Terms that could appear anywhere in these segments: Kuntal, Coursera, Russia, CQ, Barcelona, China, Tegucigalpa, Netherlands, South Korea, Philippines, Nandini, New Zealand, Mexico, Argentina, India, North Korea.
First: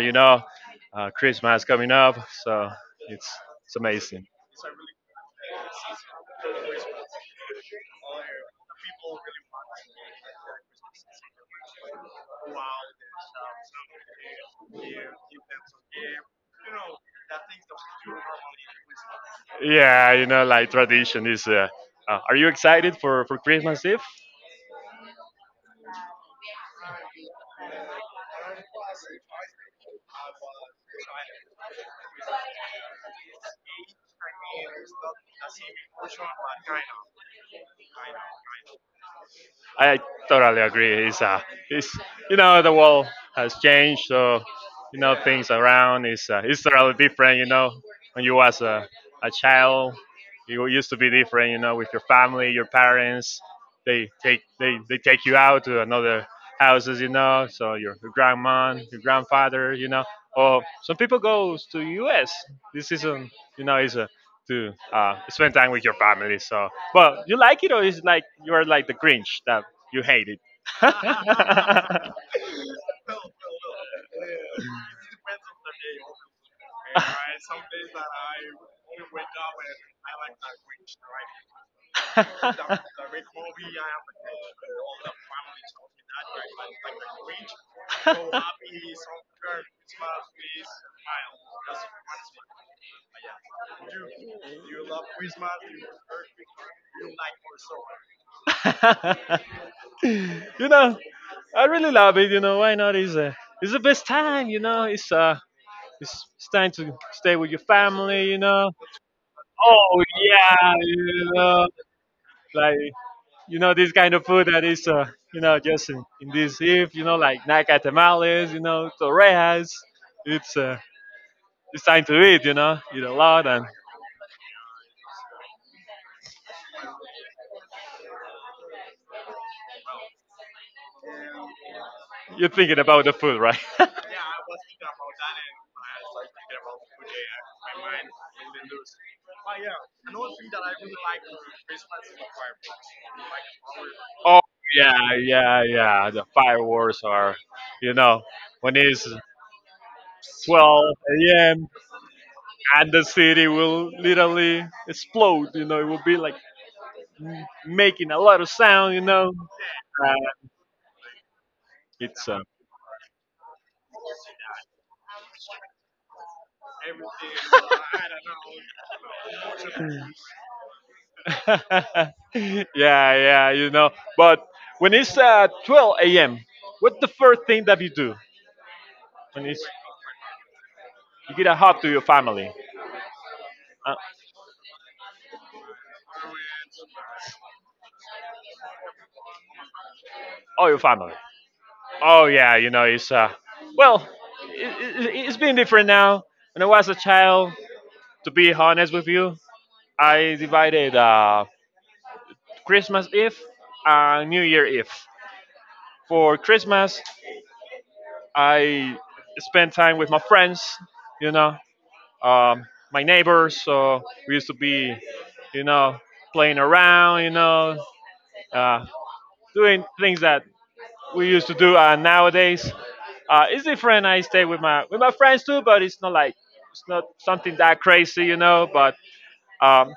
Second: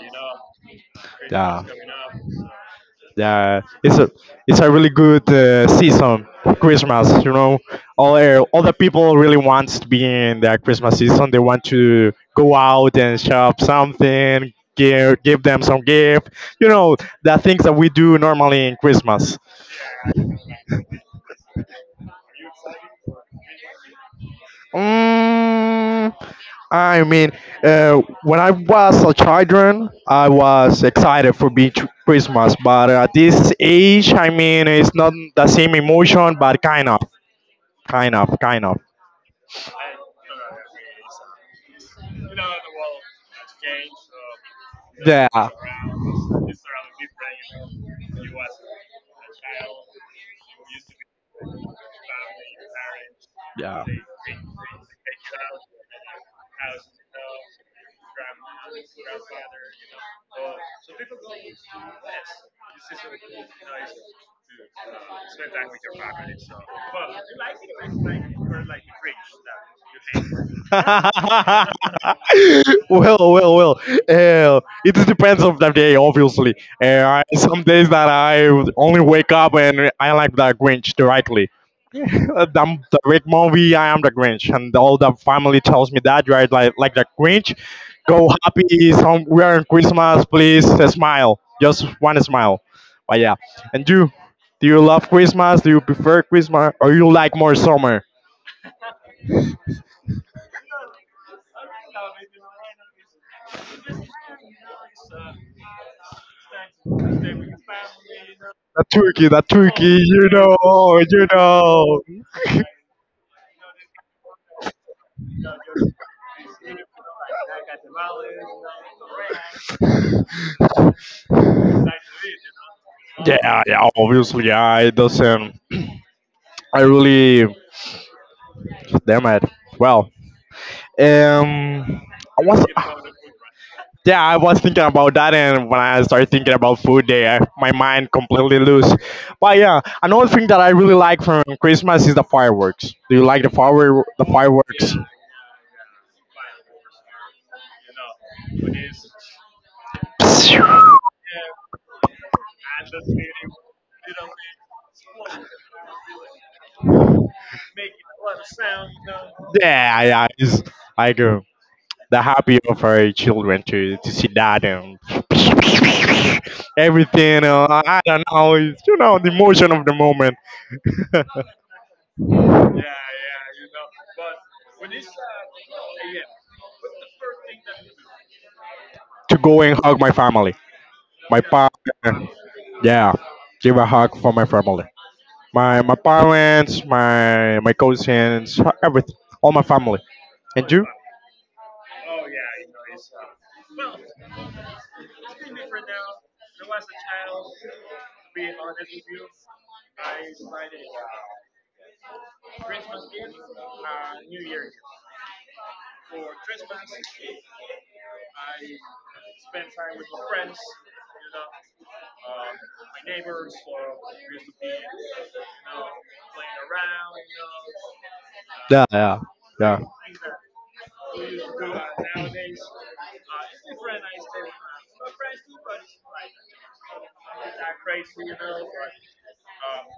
you know. Yeah, Christmas coming up, so it's yeah. it's It's a amazing. it's a really good season. Christmas, you know, all all the people really wants to be in their Christmas season. They want to go out and shop something, give them some gift. You know, the things that we do normally in Christmas. Yeah, you know, like tradition is. Are you excited for Christmas Eve? Mm, I mean, when I was a children, I was excited for being Christmas, but at this age, I mean, it's not the same emotion, but kind of, kind of, kind of. I totally agree. It's you know the world has changed, so you know Yeah. things around is it's totally different. You know, when you was a child, you used to be different, you know, with your family, your parents. Yeah. They take you out to another houses, you know. So your grandma, your grandfather, you know. Or some people goes to U.S. This season, you know, is a to spend time with your family. So, well, you like it or is it like you are are like the Grinch that you hate it? that you hate. Well, well, well. It depends on the day, obviously. I- some days that I would only wake up and I like the Grinch directly. I'm the great movie. I am the Grinch, and all the family tells me that right, like the Grinch. Go Girl, happy. Some we are in Christmas. Please smile. Just one smile. But yeah, and you? Do you love Christmas? Do you smile, prefer Christmas? Or you like more summer? smile. That's yeah. You, you smile. you know, I really love it. You know, why not? It's the best time. You know, it's time to stay with your family. You know. The turkey, the turkey, Oh you yeah, know, you you know, know. like you know this kind of food that is you know, just in this eve. You know, like naca tamales. You know, torrejas. It's uh, it's time to eat. You know, eat a lot Yeah, and yeah, obviously, yeah. It doesn't. I really, damn it. Well, um, I You're was, thinking about the food, right? yeah, I was thinking about that, and when I started thinking about food, there, my mind completely loose. But yeah, another thing that I really like from Christmas is the fireworks. Do you like the oh fireworks? yeah, yeah. The fireworks are, you know, when it's 12 a.m. and the city will literally explode. You know, it will be like making a lot of sound. You know, Yeah, yeah, uh, I do. The it's happy of our children to see that and everything. I don't know. It's the emotion of the moment to yeah, yeah. You know, but when it's 12 a.m., what's the first thing that you do when go it's, and hug my family, you my get a hug to your partner. family, Yeah, give a uh, hug for my family, my parents, my cousins, everything, all my family. all And your you? family? Oh yeah, you know it's well, it's been different now. When I was a child, to be honest with you, I divided Christmas Eve and New Year Eve. For Christmas, I spent time with my friends, you know, um, my neighbors. So we used to be, you know, playing around, you know, Yeah, uh, yeah, yeah, doing things that we used to do. And nowadays, it's different. I stay with my friends too, but it's not like it's not something that crazy, you know. But um,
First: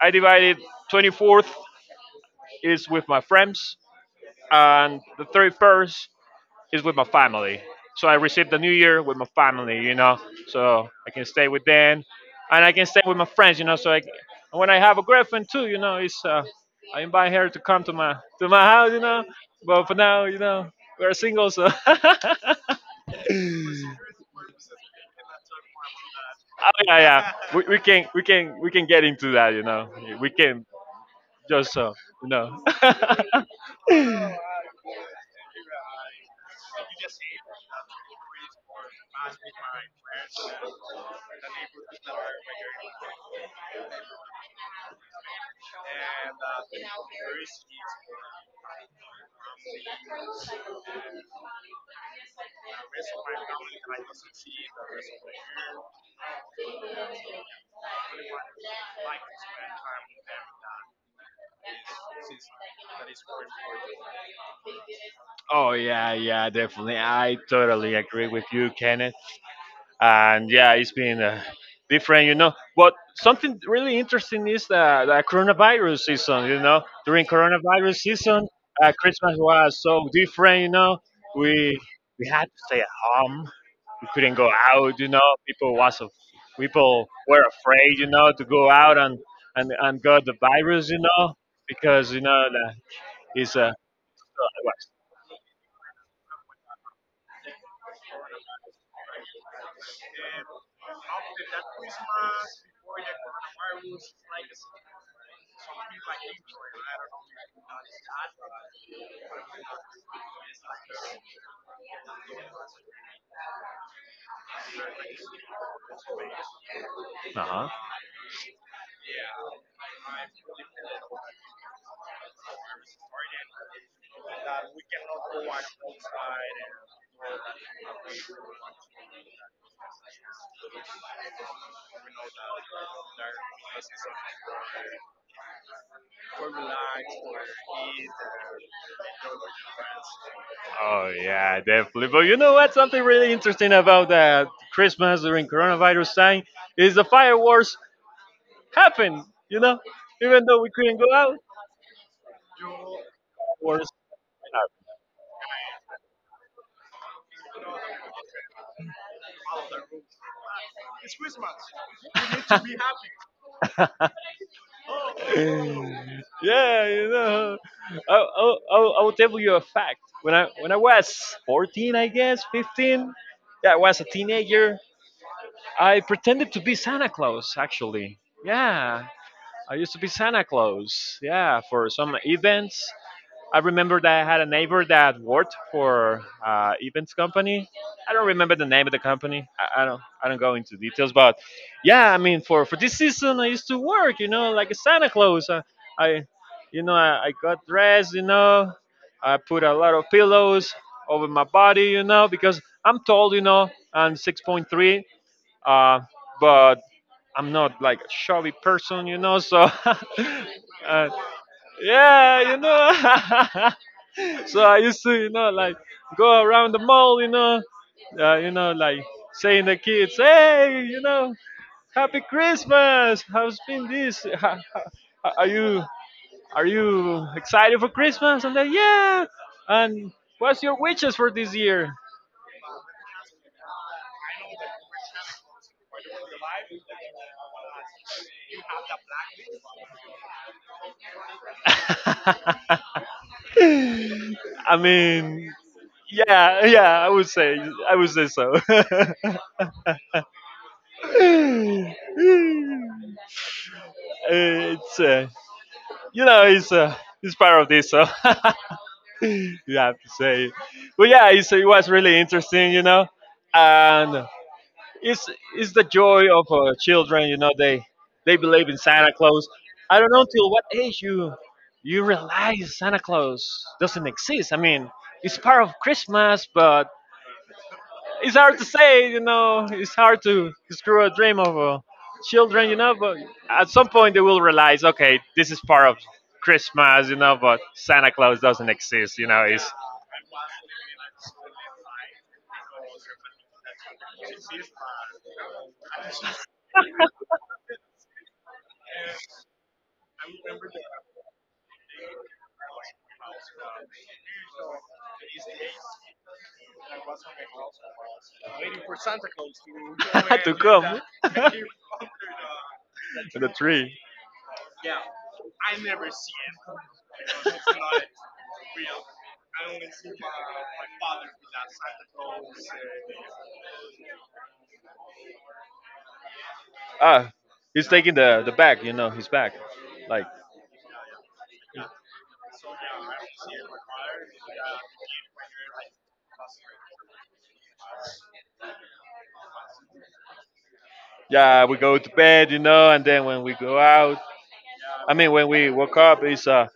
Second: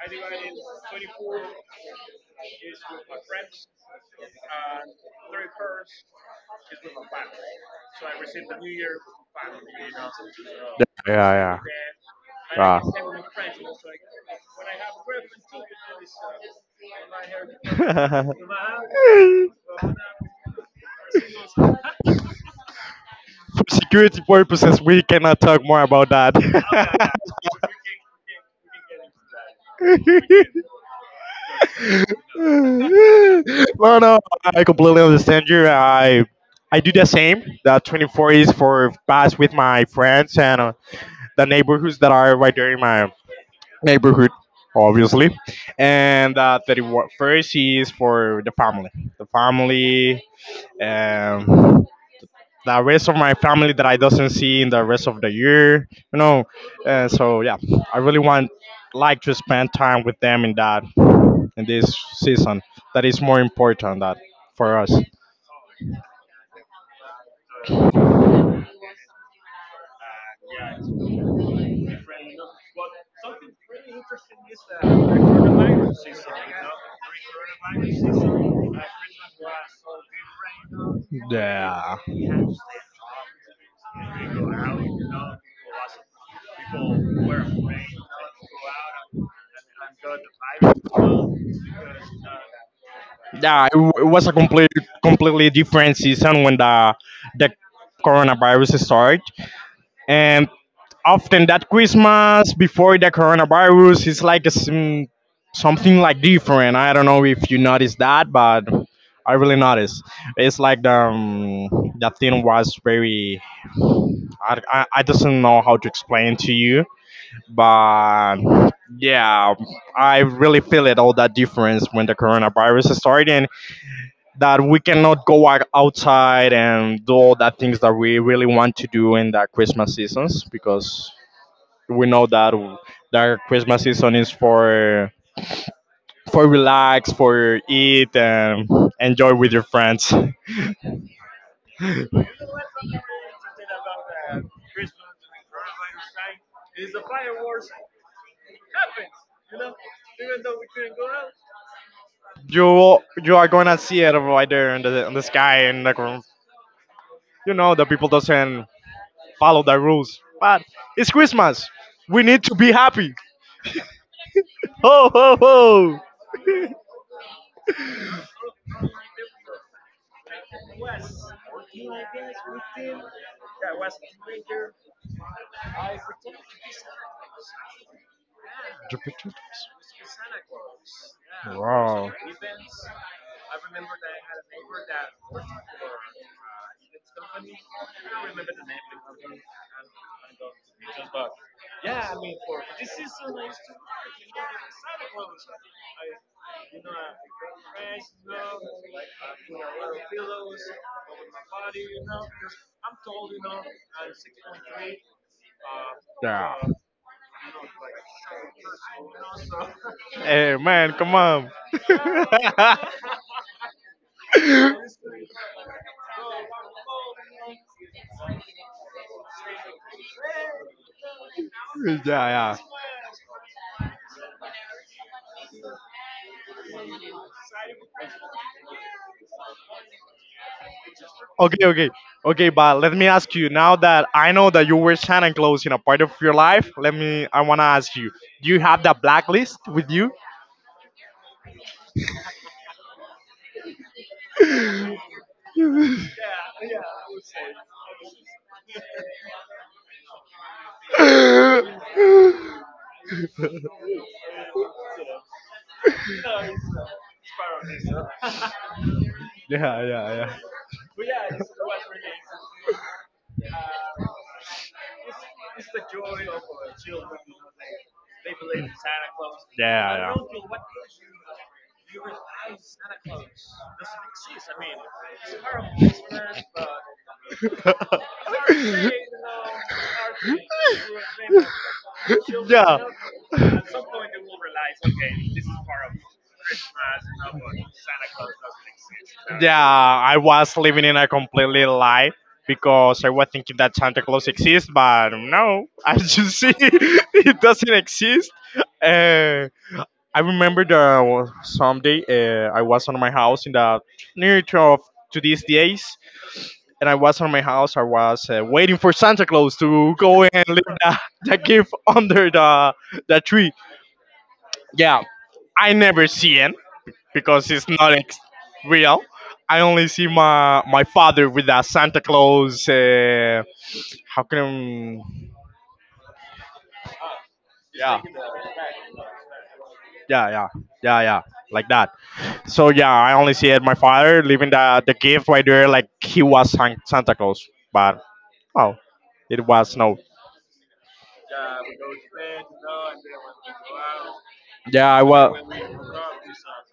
I divided 24th is with my friends, and the 31st is with my family. So I received the New Year with my family, you know, so I can stay yeah, with them, and I yeah. can stay with my friends, you know. So I, and when I have a girlfriend too, you know, it's I invite her to come to Yeah. My house, you know. But for now, you know, we're single, so. For security purposes, we cannot talk more about that. Oh yeah, yeah. We can we can get into that, you know. We can just you know. No, no, I completely understand you. I do the same. The 24 is for pass with my friends and the neighborhoods that are right there in my neighborhood, obviously. And 31st is for the family. The family, um, the rest of my family that I doesn't see in the rest of the year, you know. So yeah, I really want like to spend time with them in that in this season. That is more important that for us. oh yeah, yeah, definitely. I totally agree with you, Kenneth. And yeah, it's been different, you know. But something really interesting is the coronavirus season, you know. During coronavirus season, Christmas was so different, you know. We Yeah. we had to stay at home. We couldn't go out, you know. People was af- people were afraid, you know, to go out and and got the virus, you know, because you know that is a Yeah, it was a what? completely different season when the coronavirus started, and often that Christmas before the coronavirus is like a something like different. I don't know if you noticed that, but I really noticed. It's like the that thing was very. I doesn't know how to explain to you, Uh-huh. but yeah, I really feel it all that difference when the coronavirus started and that we cannot go out outside and do all that things that we really want to do in the Christmas seasons because we know that that Christmas season is for relax, for eat and enjoy with your friends. Oh yeah, definitely. But you know what? Something really interesting about that Christmas during coronavirus time is the fireworks happen. You know, even though we couldn't go out, You are gonna fireworks see it right there in the sky and you know the people doesn't follow the rules, but it's Christmas. We need to be happened. happy. Ho ho ho! yeah, you know, I will tell you a fact. When I was 14, I guess 15, yeah, I was a teenager. I pretended to be Santa Claus actually. Yeah, I used to be Santa Claus. Yeah, for Wow. some events I remember that I had a neighbor that worked for events company. I don't remember the name of the company. I don't. I don't go into details, but yeah, I mean, for this season, I used to work. You know, like a Santa Claus. I you know, I got dressed. You know, I put a lot of pillows over my body. You know, because I'm tall. You know, I'm 6.3. Uh, Yeah. but I'm not like a chubby person. You know, so. Hey man, uh, come on. yeah, you Yeah, know. So I used to, you know, like go around the mall, you know, like saying the kids, "Hey, you know, Happy yeah. Christmas! How's been this? Are you excited for Christmas?" And they, "Yeah." And what's your wishes for this Okay, okay. year? Okay, but let me ask you now that I know that you wear Santa Claus in a part of your life, let me I wanna ask you, do you have that blacklist with you? I mean, yeah, yeah, I would say, I would say so. Yeah, uh, you know, it's part of this. So. you yeah, have to yeah. say. But yeah, it was really interesting, you know, and it's it's the joy of children, you know. They believe in Santa Claus. I don't Yeah, know till what age you yeah. realize Santa Claus doesn't exist. I mean, it's part of Christmas, but it's hard to say, you know. It's hard to screw a dream of Build children, you yeah. know. But at some point they will realize, okay, this is part of Christmas, you know. But Santa Claus doesn't exist, you know. Yeah, It's I was living in a completely lie because I was thinking that Santa Claus exists, but no, as you see, it doesn't exist. Uh, I remember that someday I was on my house in the near to, of, to these days, and I was on my house. I was waiting for Santa Claus to go and to leave come the gift under the to the tree. tree. Yeah, I never see him because it's not ex- real. I only see my father with that Santa Claus. How can Ah, he's yeah taking the back. You know, his back. Like yeah yeah yeah yeah like that. So yeah, I only see it my father leaving the gift right there like he was Santa Claus, but oh, it was no. yeah, we go to bed, you know, and then when we go out, Yeah, I I mean, was. when we woke up, it's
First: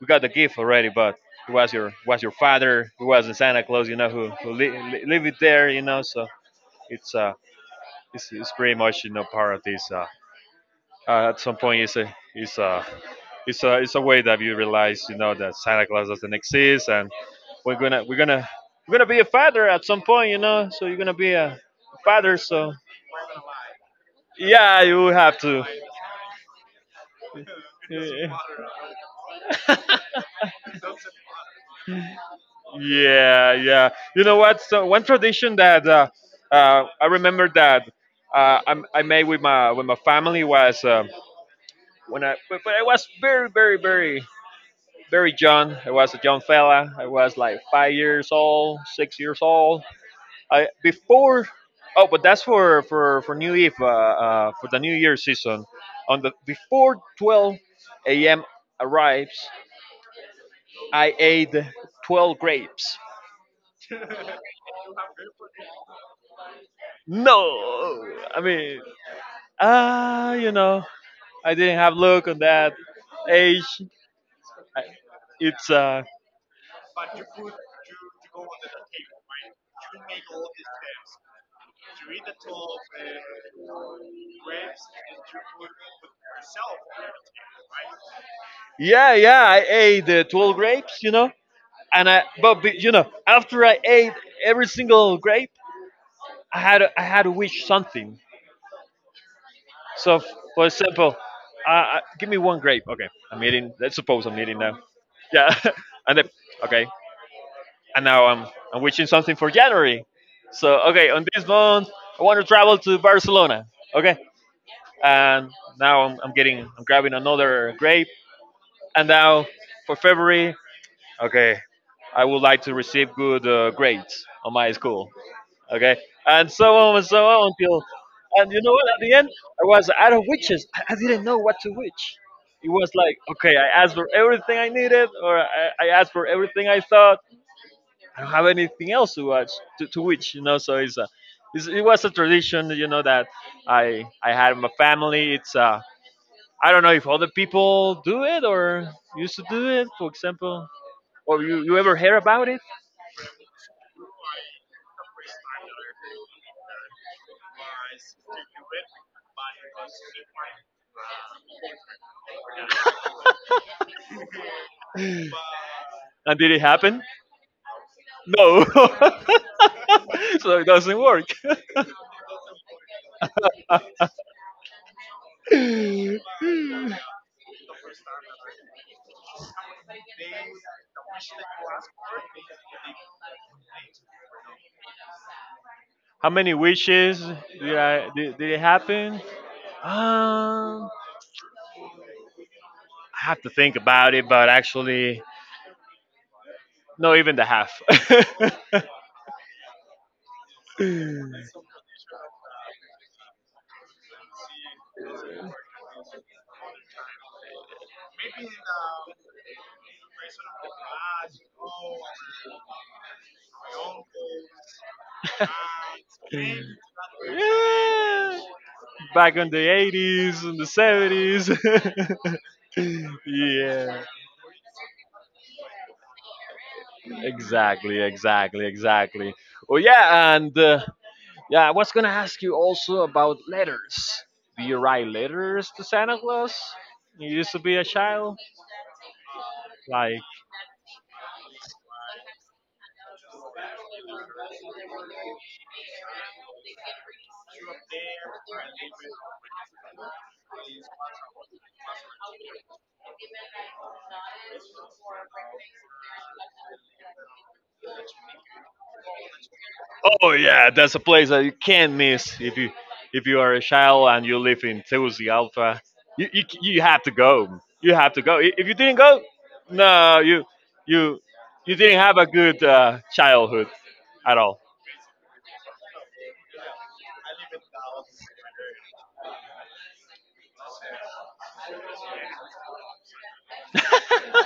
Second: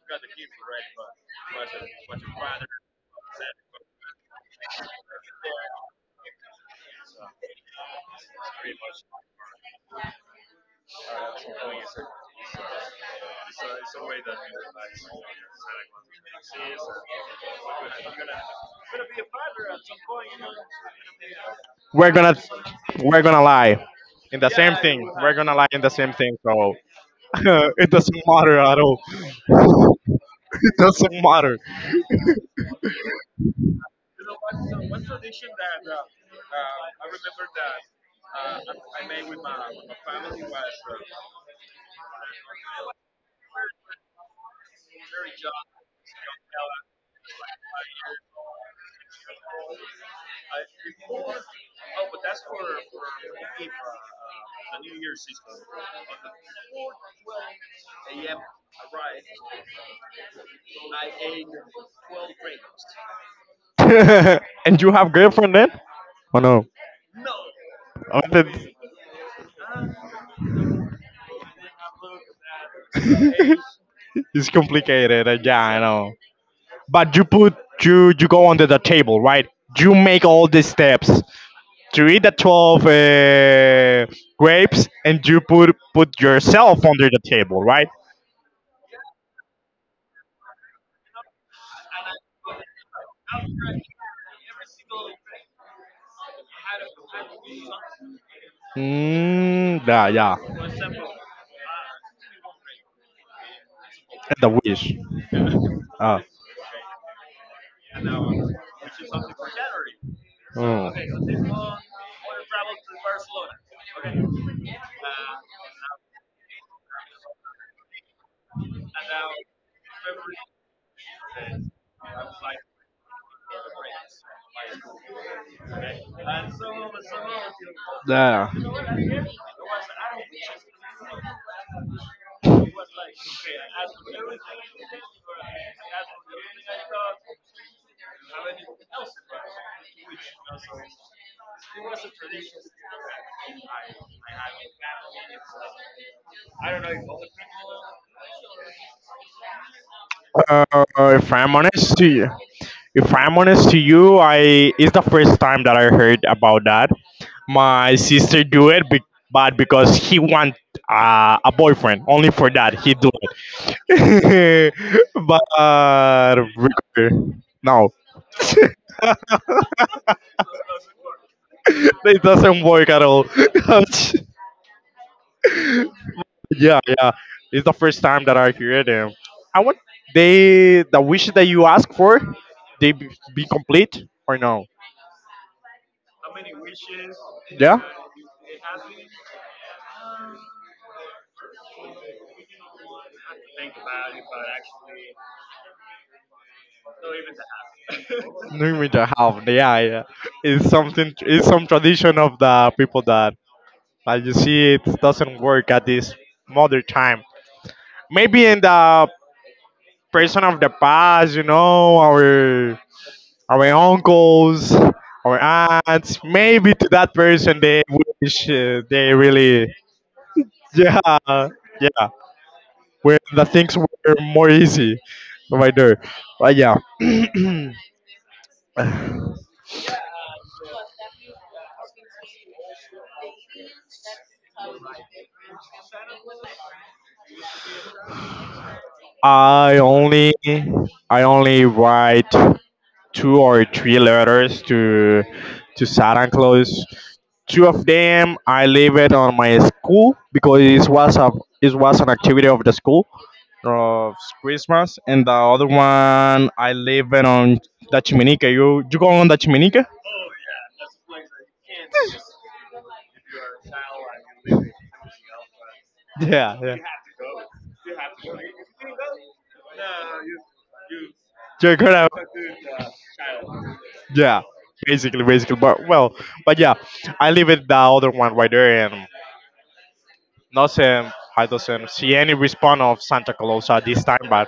we got the gift already, but it was your father, it was the Santa Claus, you know, who leave it there, you know, so it's uh, it's pretty much you know part of this. At some point, it's a way that you realize, you know, that Santa Claus doesn't exist, and we're gonna we're gonna we're gonna be a father at some point, you know, so you're gonna be a We're gonna father, so we're gonna lie in the same yeah, you thing. We're have gonna to. lie in the same thing. So it doesn't matter at all. It doesn't matter. Yeah, yeah. You know what? So one tradition that I remember that I made with my family was when but I was very young. I was a young fella. I was like 5 years old, 6 years old. I before oh, but that's for New Eve for the New Year season. On the before 12 a.m. arrives, I ate 12 grapes. And you have girlfriend then? Oh no. No, Oh, I that- mean Ah, you know, I didn't have look on that age. it's I- complicated. Uh, yeah, It's I know. But you put you go under the table, right? You make all the steps to eat the 12 grapes, and you put yourself under the table, right? yeah, yeah. I ate the 12 grapes, you know, and you know after I ate every single grape, I had to wish something. Mm, yeah, So f- yeah. for example, give me one grape. Okay, I'm eating. Let's suppose And I'm eating the now. wish. Yeah, and Uh, then okay, and now I'm wishing mm. something for January. So okay, on this month I want to travel to Barcelona. Okay, and now I'm getting I'm grabbing another grape. And now for February, okay, I would like to receive good grades on my school. Okay, and so on until, Yeah. and you know what? At the end, I was out of witches. I didn't know what to wish. It was like, okay, I asked for everything I needed, or I asked for everything I thought. I don't have anything else to watch to which you know. So it was a tradition, you know, that I had in my family. It's a I don't know if other people do it or used to do it, for Uh, example. if Or I'm you ever honest to hear you, about it? if I'm honest to you, I it's the first time that I heard about that. My sister do it, be, but because he want a boyfriend, only for that he do it. But And did it happen? no, No. so it doesn't work. it doesn't work at all. Yeah, yeah, it's the first time that I hear them. I want they the wish that you ask for, they be complete or no? How many wishes Yeah. Did it happen? Um, I have to think about it, but actually, no, even the half. Doing with the half, yeah, yeah. It's something, it's some tradition of the people that, as you see, it doesn't work at this modern time. Maybe in the person of the past, you know, our uncles, our aunts, yeah, maybe to that person they wish they back in the really, eighties and the yeah, seventies. yeah, when the things were yeah. more easy, right there, but yeah. Exactly, exactly, exactly. Oh yeah, and yeah, I was gonna ask you also about letters. Do you write letters to Santa Claus? You used to be a child, I like only I only write two or three letters to Santa Claus. Two of them I leave it on my school because it was an activity of the school of Christmas, and the other one I leave it on the Chiminica. You go on the Chiminica? oh yeah, that's a place that you can't miss if you are a child and you live in Tegucigalpa. You Yeah, yeah. you have to go. You have to go. If you didn't go, no, you you You're didn't good. have a good childhood at Yeah, all. basically, basically. But well, but yeah, I leave it the other one right there, and nothing. I doesn't see any response of Santa Claus at this time, but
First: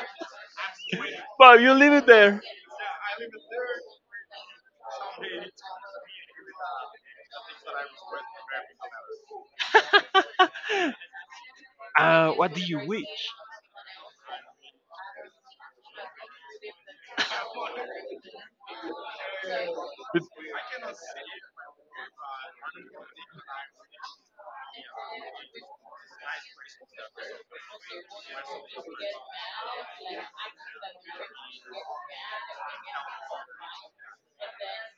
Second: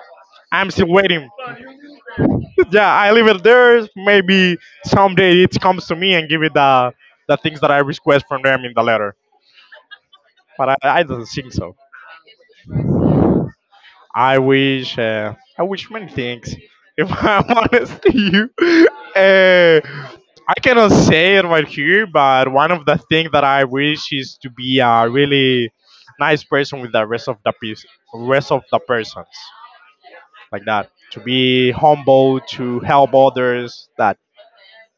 I'm still waiting. But you leave it there. Yeah, I leave it there. Maybe someday it comes to me and give it the things that I request from them in the letter. But I don't think so. I wish many things. If I'm honest to you, uh, I cannot say it right here, but one of the things that I wish is to be a really nice person with the rest of the piece, rest of the persons like that. To be humble, to help others. That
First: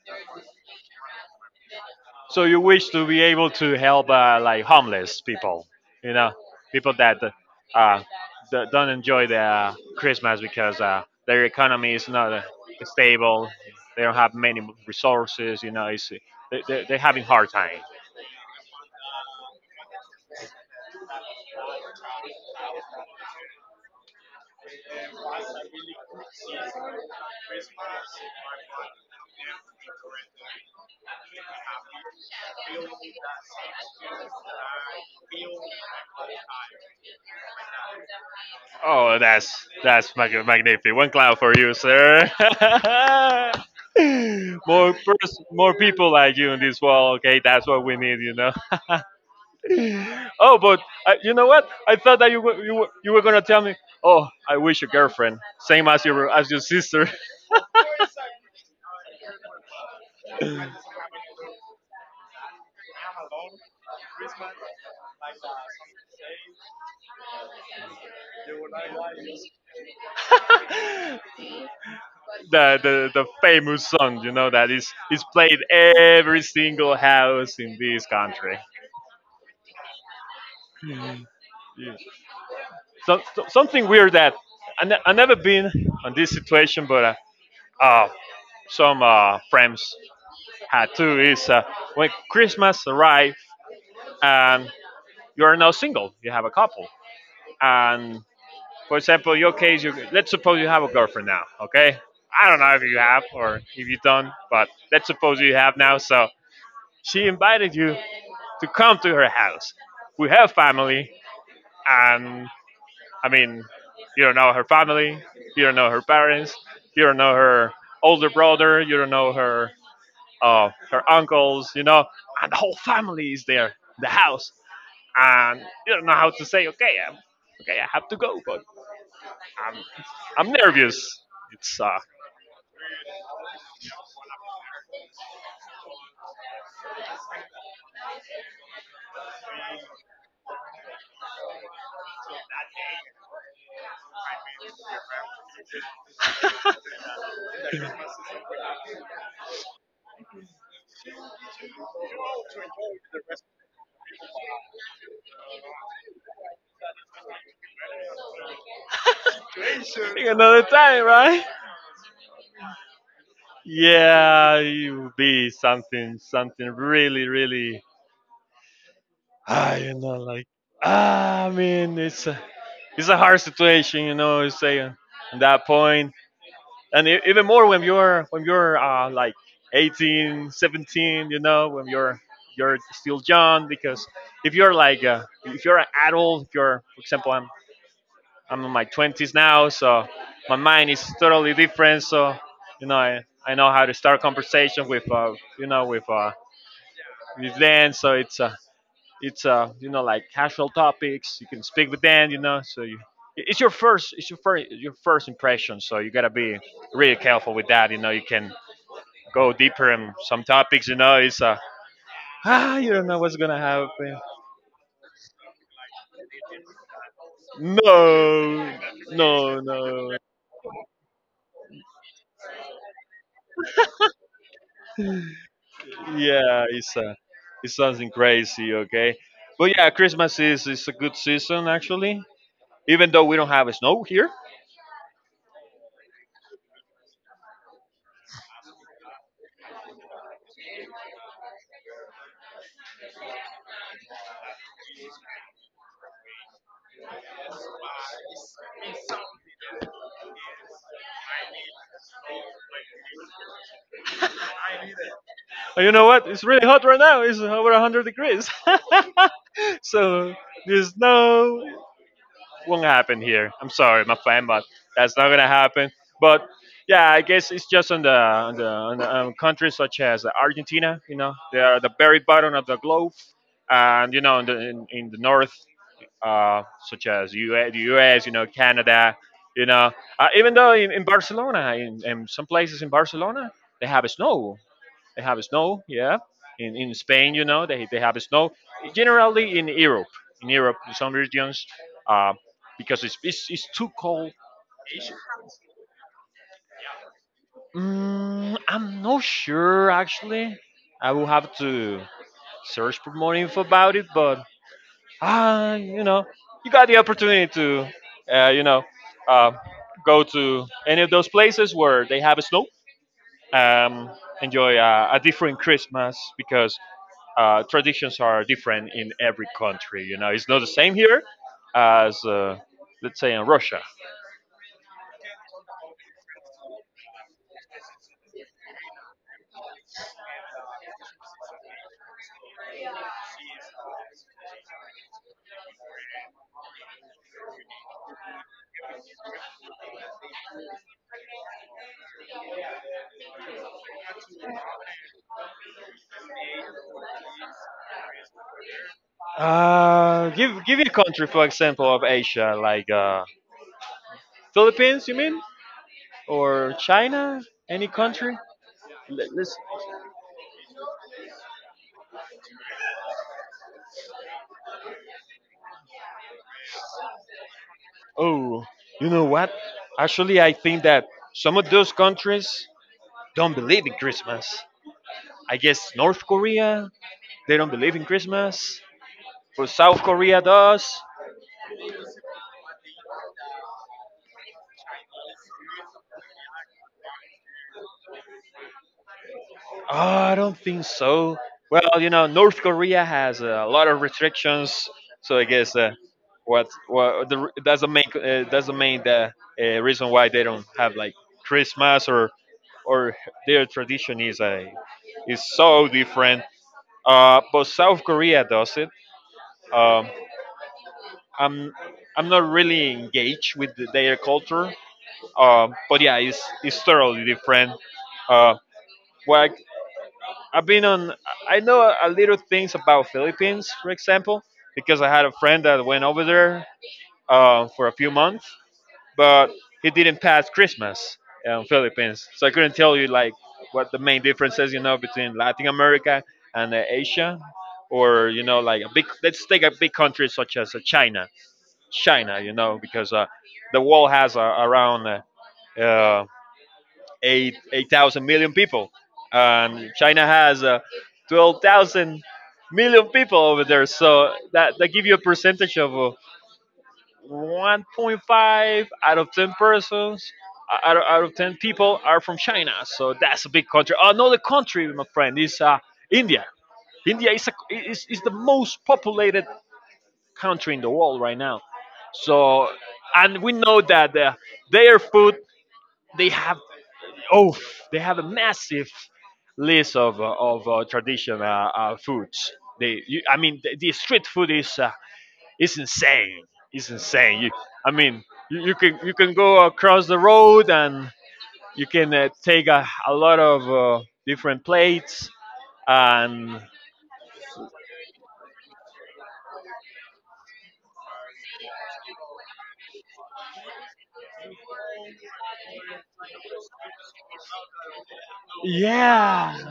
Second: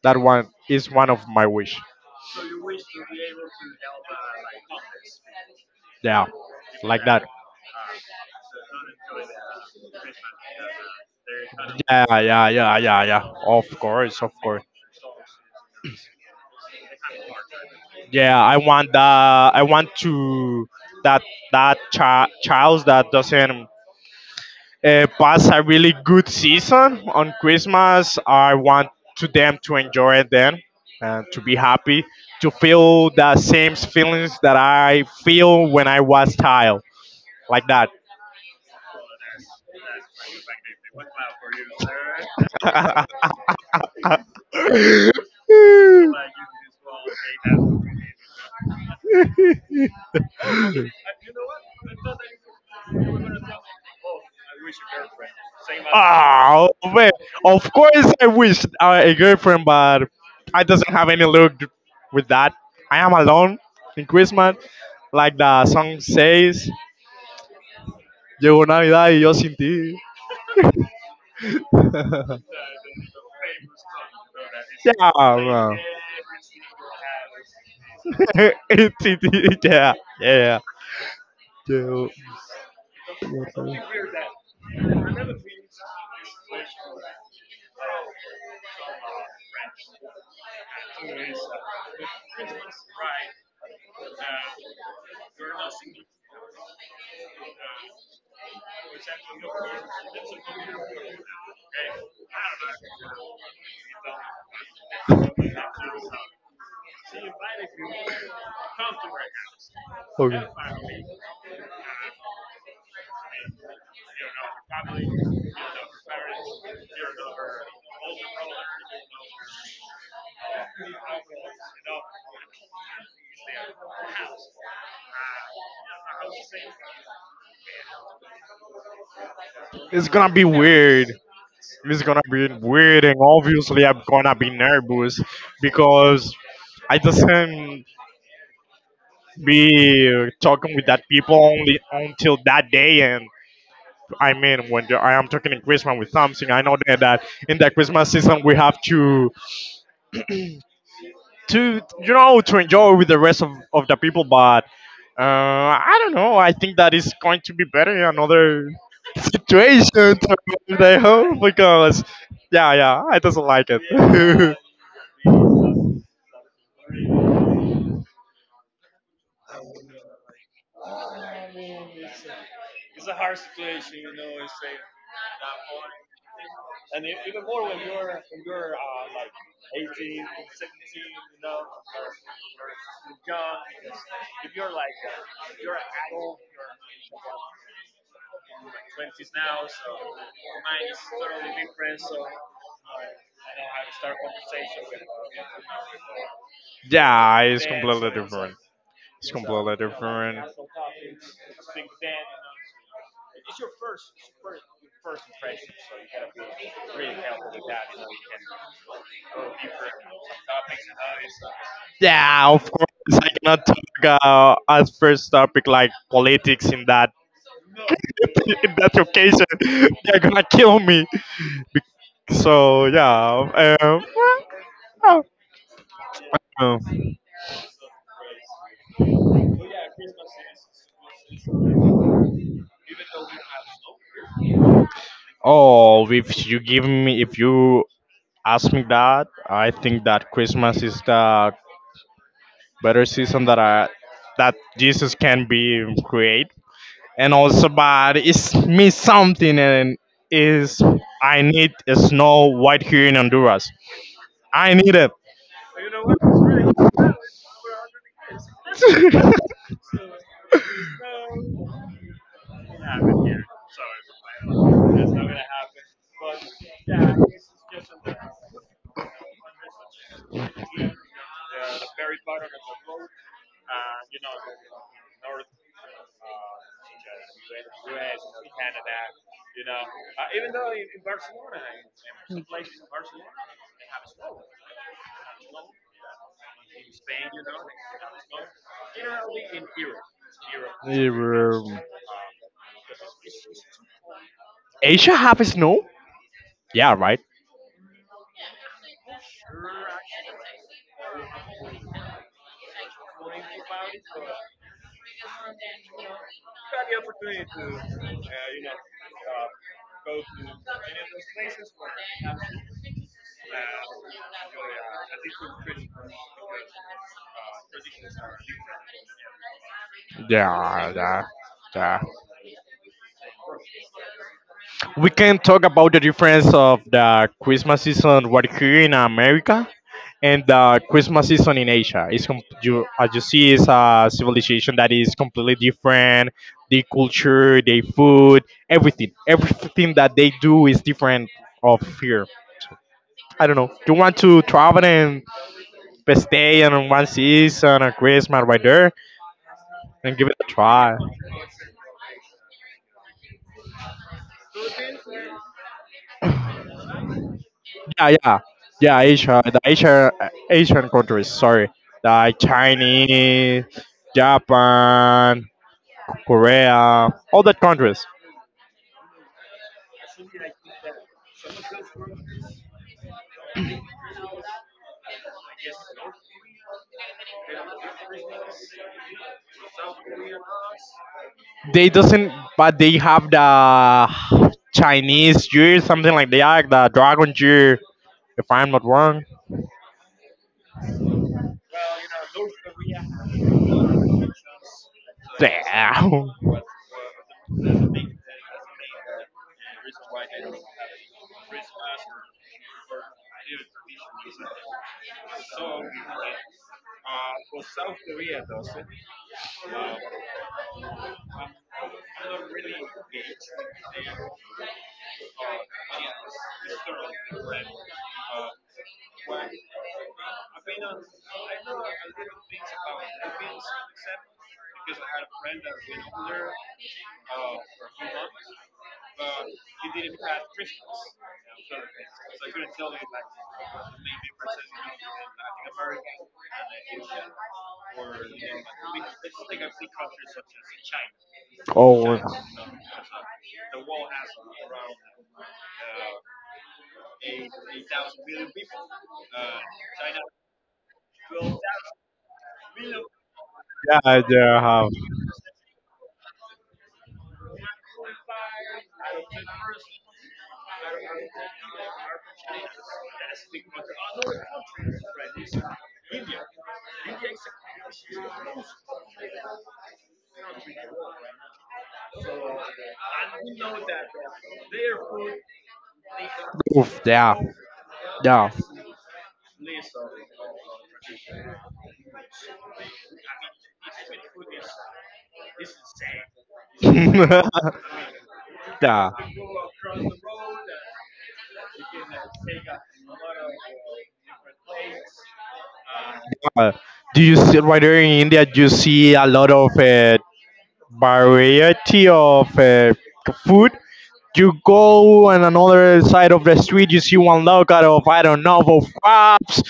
that one is one of my wish. So you wish to be able to help like homeless people, you Yeah, know, people like that that. uh, don't enjoy the Christmas because their economy Yeah, is not yeah, yeah, yeah, yeah. stable. Of They don't course, of have many course. resources, you know. They're having hard time. Yeah, I want that I want to that child that doesn't pass a really good season on Christmas. I want to them to enjoy it then and to be happy, to feel the same feelings that I feel when I was child, like that. Oh, that's magnificent. One cloud for you, sir. More more people like you in this world. Okay, that's what we need. You know. And Oh, but you you know know what? what? I I thought thought that you were, you were, that you you were were gonna gonna tell tell me. me, oh, Oh, I I wish wish a a girlfriend. girlfriend, Same same as your as oh man, sister. of course I wish a girlfriend, but I doesn't have any luck with that. I am alone in Christmas, like the song says. Llegó Navidad y yo sin ti. The famous song, you know, that is Yeah, is played man. every single house in this country. Yeah, yeah. Llegó- Something weird that I never been on this situation, but uh, some friends had too. Is when Christmas arrive and you are now single, you have a couple, and for example, your case, you let's suppose you have a girlfriend now, okay? I don't know if you have or if you don't, but let's suppose you have now. So she invited you to come to her house. We Okay. have family, and I mean, you don't know her family, you don't know her parents, you don't know her older brother, you don't know her her uncles, you know, and the whole family is there, the house, and you don't know how to say, okay, I have to go, but I'm It's gonna be I'm nervous. weird. It's It's gonna be weird, and obviously I'm gonna be nervous because I doesn't be talking with that people only until that day. And I mean, I am talking in Christmas with something, I know that, that in the Christmas season we have to to enjoy with the rest of the people. But I don't know. I think that is going to be better in another situation. To another the time, home right? because yeah, yeah, I doesn't like it. Yeah, it would be something, something really, really, I you know, like, I mean, it's a hard situation, you know. You say at that point, and even more when you're like 18, 17, you know, when you're still young. Because if you're like if you're an adult, if you're for example, I'm in my 20s now, so my mind is totally different. So you know, I know how to start a conversation with you know with uh, Yeah, with it's them. completely So it's uh, different. It's it's uh, completely you know, like different. casual topics. You can speak with them, you know. So it's your first, your first impression. So you gotta be really careful with that. You know, you can go deeper in some topics. You know, it's Yeah, of course. you don't know I what's gonna cannot happen. talk as first topic like politics in that No, in that occasion. no, no. They're gonna kill me. Be- So yeah. Um, well, Yeah, oh, it's something crazy. Okay, but yeah, Christmas is a good season actually. Even though we don't have snow here, oh, if you ask me that, I think that Christmas is the better season that Jesus can be create, and also but it's me something and is, I need a snow white here in Honduras. I need it. oh, you know what? It's really hot right now. It's over 100 degrees. So there's won't happen here. I'm sorry, my fan, but that's not gonna happen. But yeah, I guess it's just on the countries such as Argentina. You know, they are the very bottom of the globe, and you know, in the north, uh, such as US, you know, Canada. You know, even though in Barcelona, in some places in Barcelona, they have snow. They have snow, yeah. In Spain, you know, they have snow. Generally in Europe, in Yeah, some regions, uh, because it's too cold. It's- Asia have snow? Yeah, right. Mm, I'm not sure actually. I will have to search for more info about it, but you know, you got the opportunity to, uh, you know, uh, go to any of those places where they have snow, um, enjoy a different Christmas because traditions are different in every country. You know, it's not the Yeah, same here yeah, yeah. as let's say in Russia. We can talk about the difference of the Christmas season right here in America and the Christmas season in Asia. It's com- you, as you see, it's a civilization that is completely different. The culture, the food, everything, everything that they do is different of here. I don't know. You want to travel and stay in one season or Christmas right there? And Uh, give it a give give me a try. country, for example, of Asia, like Philippines. You mean or China? Any Yeah, country? yeah, yeah. Asia, the Asia, Asian countries. Sorry, like Chinese, Japan, Korea, all that countries. Oh, you know what? Actually, I think that some of those countries don't believe in Christmas. I guess North Korea, they don't believe in Christmas. But South Korea does. They doesn't, but they have the Chinese year, something like that, the Dragon year. If I'm not wrong. Oh, I don't think so. Well, you know, North Korea has a lot of restrictions, so I guess Damn. That's the main reason why they don't have like Christmas or or their tradition is so different. But South Korea does it. Um, I'm I'm not really engaged with their culture, but yeah, it's totally different. Uh, what I've been on. I know a little things about Philippines, for example, because I had a friend that went over there for a few months, but he didn't pass Christmas in Philippines, so I couldn't tell you like what the main differences you know between Latin America and Asia, or you know like a big. Let's take a big country such as China. Oh. Yeah, China, you know, because the wall has around uh, eight thousand million people, and China has twelve thousand million people over there. they So that have. give you a percentage of 1.5 out of ten persons. Out of 10 people are from China, so that's a big country. Another country, my friend, is India. India is the most populated country in the world right now. So, and we know that their food, they have Oof, yeah, oh, they have a yeah. massive list of traditional foods. I mean, the street food is insane. It's insane. I mean, Yeah. you can go across the road and you can take a lot of different plates and Uh, do you see right there in India? You see a lot of variety of food. You go on another side of the street, you see one local of I don't know of yeah, crabs.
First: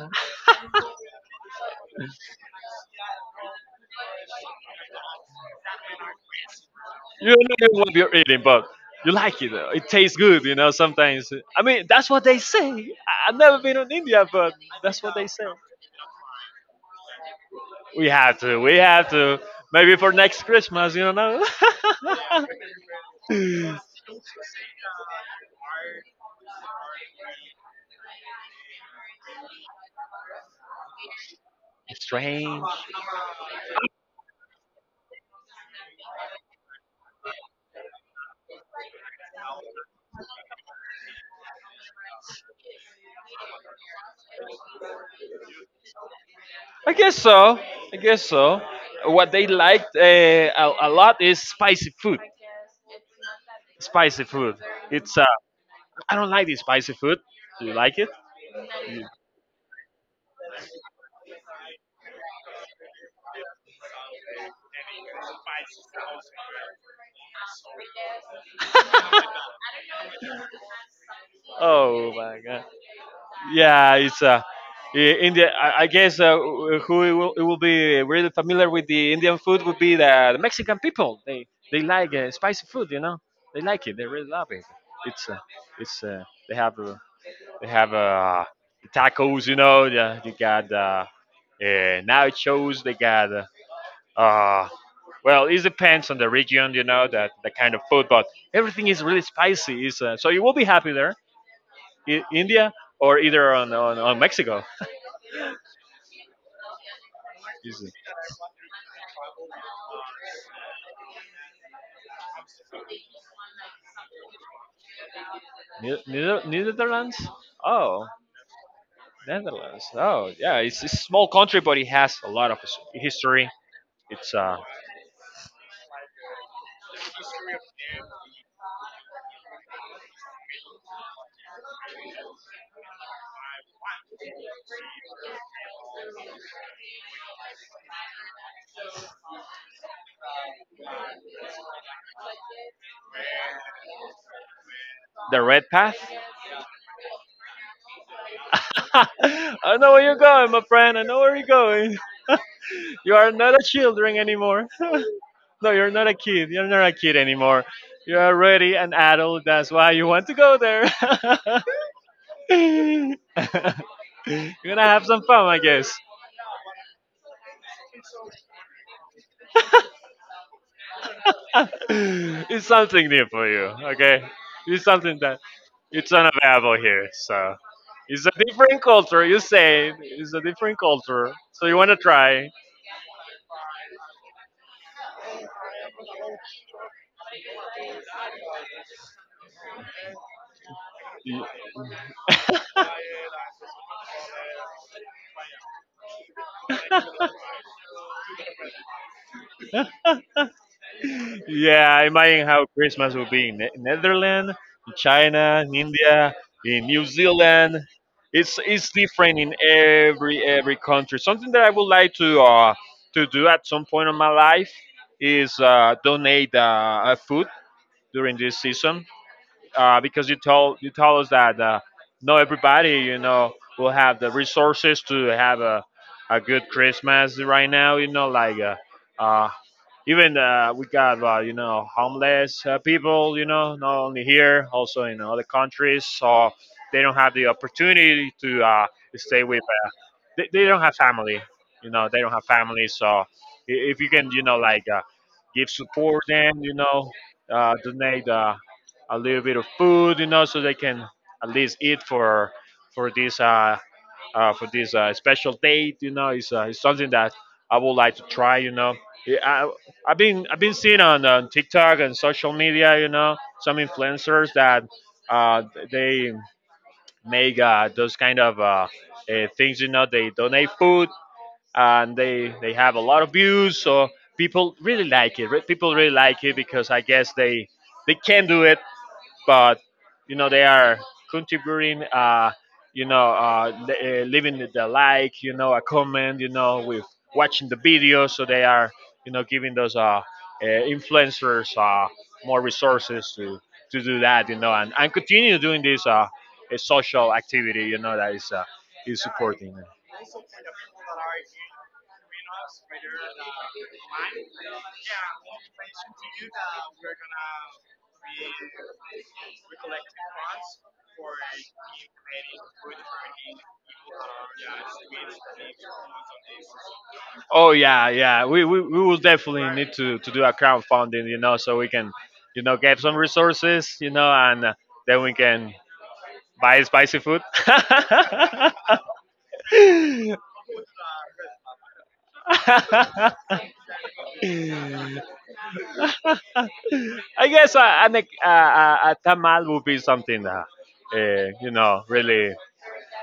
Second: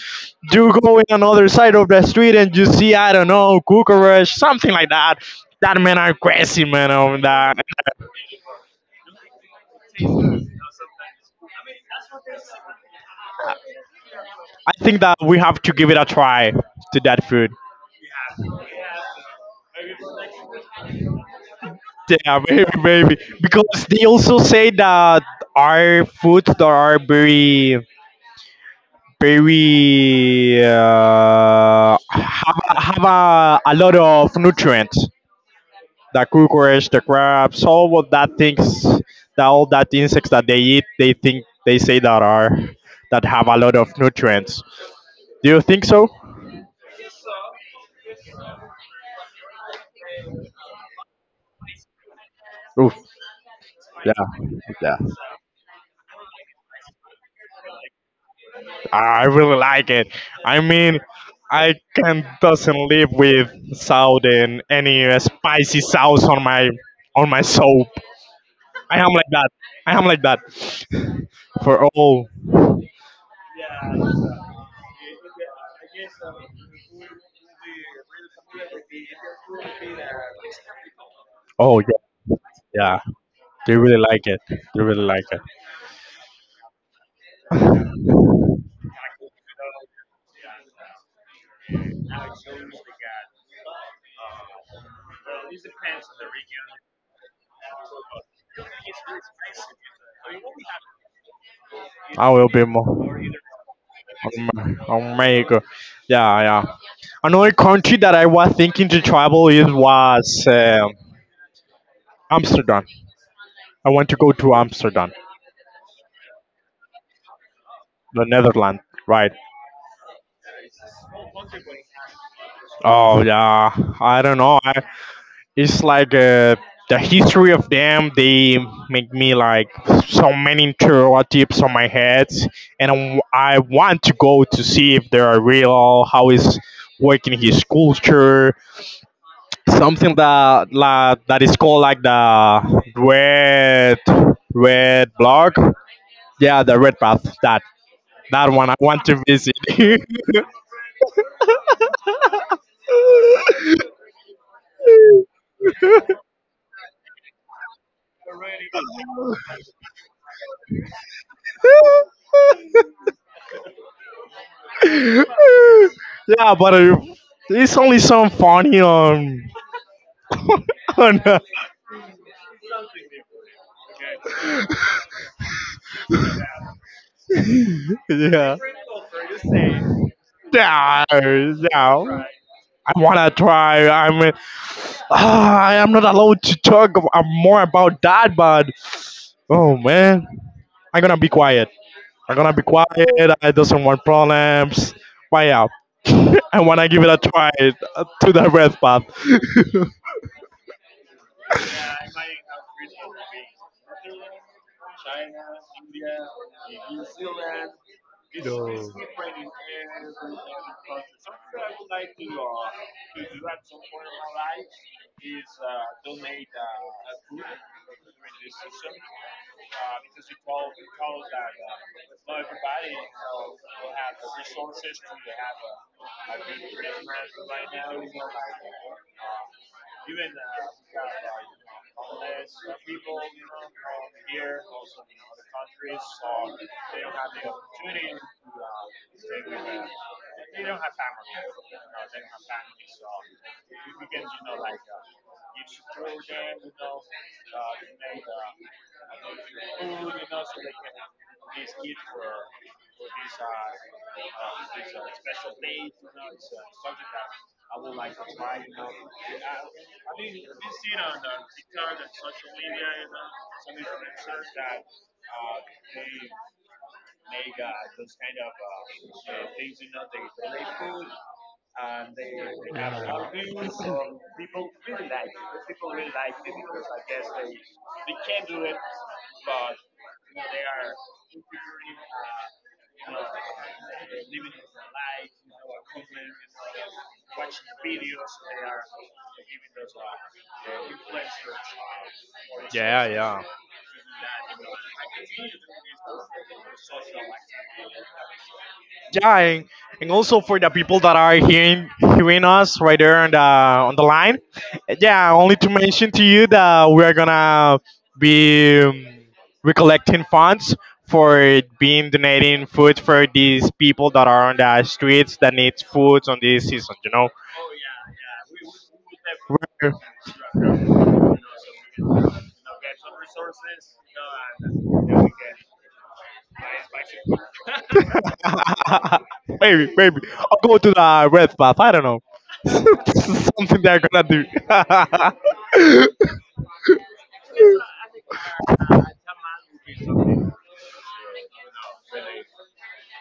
You go in another side of the street and you see I don't know cockroach, something like that. That men are crazy, man. Of you that, don't know what you're eating, but you like it. It tastes good, you know. Sometimes, I mean, that's what they say. I've never been in India, but I think that's what that they we say. have to give it a try to that food. We have to. We have to. Maybe for next Christmas, you know. Yeah, maybe, maybe because they also say that our foods that are very very have, Strange. Have a lot of nutrients, the cockroach, the crabs, all of that things, that all that insects that they eat they think they say that are that have a lot of nutrients. Do you think so? I guess so. I guess so. What they liked a lot is spicy food. Oof, Spicy yeah, food. It's I don't like the spicy food. Do you like it? I really like it. I mean, I can doesn't live with salt and any spicy sauce on my soul. I am like that. I am like that. For Oh all. my god. Yeah, it's India. I guess who it will be really familiar with the Indian food would be the Mexican people. They Oh yeah, like spicy food, you yeah. know. They They like it. really They like really it. love it. They really like It's uh, it. it's they have they have uh, tacos, you know. Yeah, they got nachos. They got uh, well, it depends on the region, you know, that the kind of food, but everything is really spicy. Is so you will be happy there, I will be India or more either on Mexico, America. Yeah, yeah. Another country that I was thinking to travel is was Amsterdam. I want to go to Amsterdam, Netherlands. Oh, the Netherlands. Right. Netherlands. Oh, yeah, it's a small country, but it has a lot of Oh history. yeah. I It's don't know. I it's like the history of them, they make me like so many interrogatives on my head, and I want to go to see if they are real, how is working his culture, something that like, that is called like the red red the blog. Red Path. Yeah, the red path, that one I want to visit. I know where you're going, my friend. I know where you're going. You are not a children anymore. No, you're not a kid. You're not a kid anymore. You're already an adult. That's why you want to go there. You're gonna have some fun, I guess. Yeah, but it's only some funny on on It's something new for you, okay? It's something that it's unavailable here. So it's a yeah. different culture. You say it's a different Yeah, culture. So you wanna yeah. try? I wanna try. I mean, ah, I am not allowed to talk more about that. But oh man, I'm gonna be quiet. I'm gonna be quiet. I doesn't want problems. Why yeah, I wanna give it a try to the red path. Yeah, imagine how Christmas will be in Netherlands, in China, in India, in New Zealand. It's different in every country. Something that I would like to do at some point in my life is donate food during this season because you told us that not everybody you know will have the resources to have a good Christmas right now. You know, like uh, even we got you know homeless people. You know, not only here, also in other countries, so they don't have the opportunity to stay with they don't have family, you know, they don't have family, so if you can, you know, like give support them, you know, donate a little bit of food, you know, so they can at least eat for for this uh, for this special date, you know. It's, it's something that I would like to try, you know. Yeah, I've been seeing on TikTok and social media, you know, some influencers that uh, they make those kind of things. You know, they donate food and they have a lot of views. So people really like it. People really like it because I guess they can do it, but you know they are contributing. Leaving the like, you know, a comment, you know, with watching the video, so they are, you know, giving those influencers more Yeah, resources yeah. to do that, you know, and continue doing this social activity, you know, that is Yeah, supporting. and also for the people that are hearing us right there on the line. Yeah, only to mention to you that we are gonna be recollecting funds for being donating food for these people that are on the streets that needs food on this season. You Oh yeah, yeah. We will definitely know, need to do a crowdfunding, you know, so we can, you know, get some resources, you know, and then we can buy spicy food. I maybe, maybe. I'll go to the red path. I don't know. This is something they're gonna do. guess a, an, a tamal would be something that, you know,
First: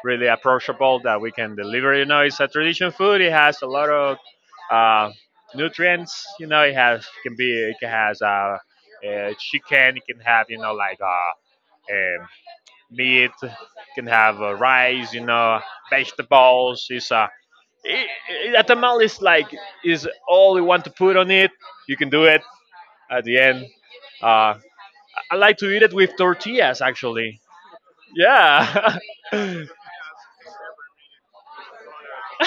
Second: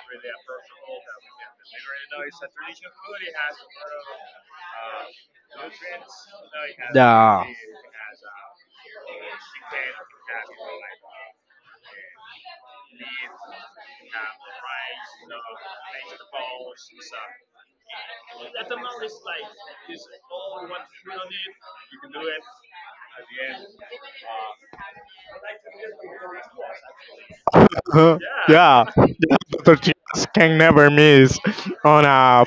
really approachable that we can deliver. You know, it's a traditional food. It has a lot of uh, nutrients. You know, it has can Yeah. be it can has chicken. It can have, you know, like um meat. It can have rice. You know, vegetables. It's a a tamal is like is all you want to put on it. You can do it at the end. Uh, I like to eat it with tortillas, actually. Uh-huh. Yeah. Yeah, Dr. Chivas can never miss on a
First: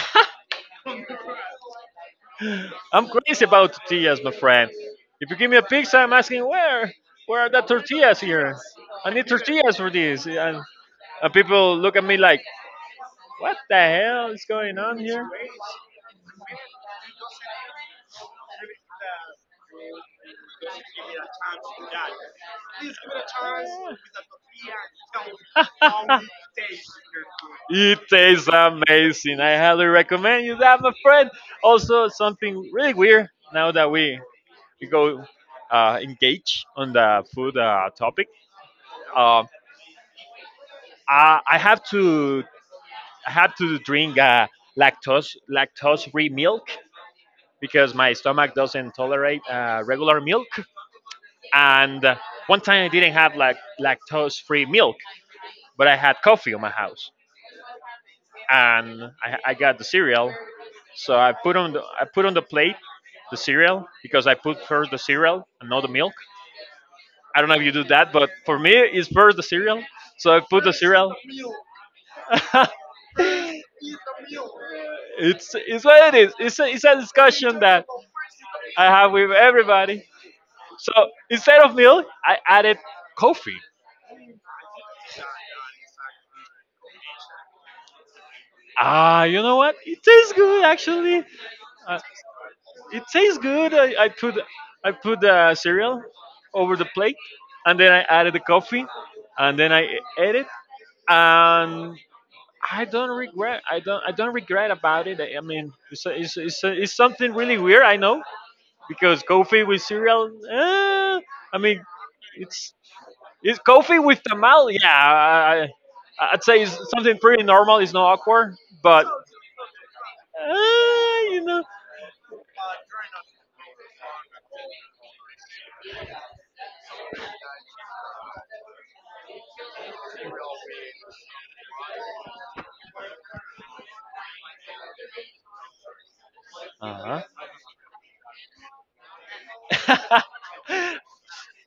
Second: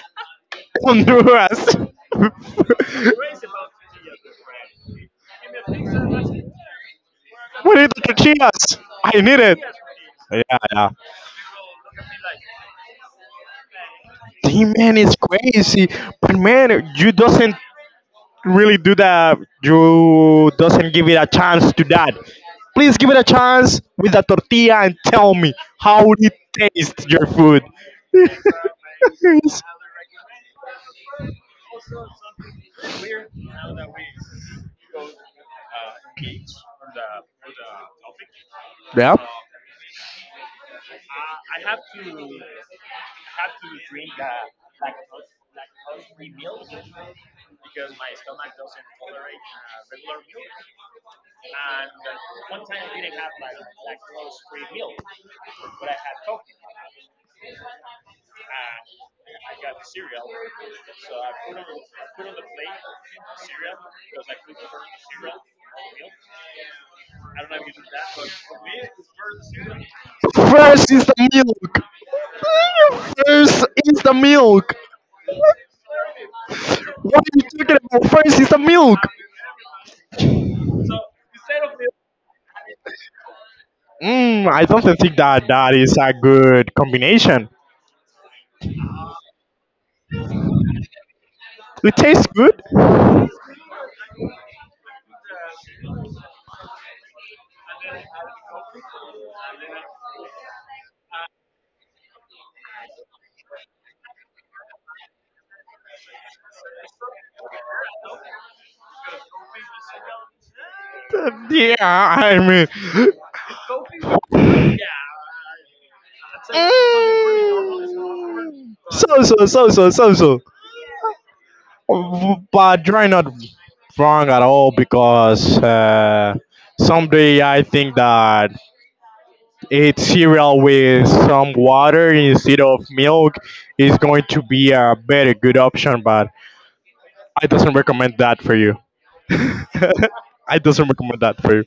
Honduras. We I'm crazy about tortillas, my friend. If you give me a pizza, I'm asking where are the need Dr. tortillas here? Chivas. I I need need it. tortillas for this, Yeah, yeah. and people look at me like, what the hell is Team going man on is here? crazy, but man, you doesn't really do that. You doesn't give it a chance to that. Please give it a chance with the tortilla and tell me how it tastes your food. It tastes amazing. I highly recommend you that, my friend. Also, something really weird now that we go engage on the food topic. Yeah. Uh, I have to drink lactose free milk because my stomach doesn't tolerate regular milk. And one time I didn't have like lactose free milk, but I had coffee in my house, and I got the cereal. So I put on the plate the cereal, because I put first the cereal and not the milk. I don't know if you do that, but for me it's first the cereal. So I put the First is cereal. the milk. First is the milk. It's it's what it is. It's it's a What are discussion you talking that about? First is the I milk. have with everybody. So instead of milk, I added coffee. Mm, I don't think that that is a good combination. Ah, you know what? It tastes good actually. It Uh, tastes good. it tastes good. I put the cereal over the plate, and then I added the coffee, and then I ate it, and I don't regret. I don't. I don't regret about it. I mean, it's it's it's something really weird. I know because coffee with cereal. I Yeah, mean, I mean. it's coffee with tamal. Yeah, I'd say Mm, it's something pretty normal. It's not awkward, but so so so so so so. uh, you know. But you're not wrong at all because someday I think that eat cereal with some water instead of milk is going to be a better good option. But Uh-huh. I doesn't recommend that for you. I doesn't recommend that for you.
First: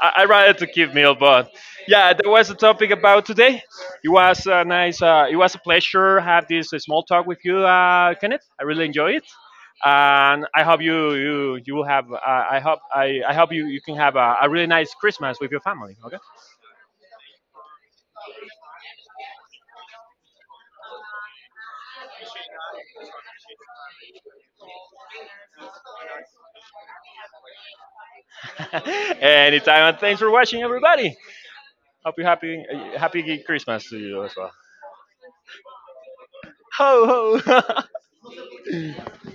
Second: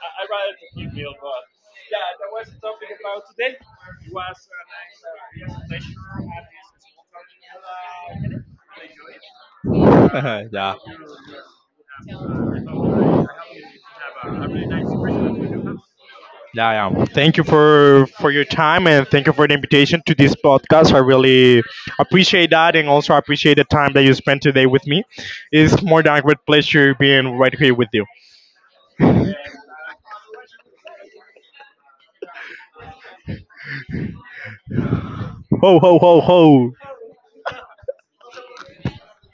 I rather to keep meal, but yeah, that was the topic about today. It was a nice, it was a pleasure have this small talk with you, Kenneth. I really enjoy it, and I Yeah, hope you will have. I hope I hope you can have a really nice Christmas with your family. Okay. yeah, yeah. Thank you for your time and thank you for the invitation to this podcast. I really appreciate that and also appreciate the time that you spent today with me. It's more than a great pleasure being right here with you. Anytime, and thanks for watching, everybody. Hope you happy Christmas to you as well. Ho ho ho ho. Ho ho.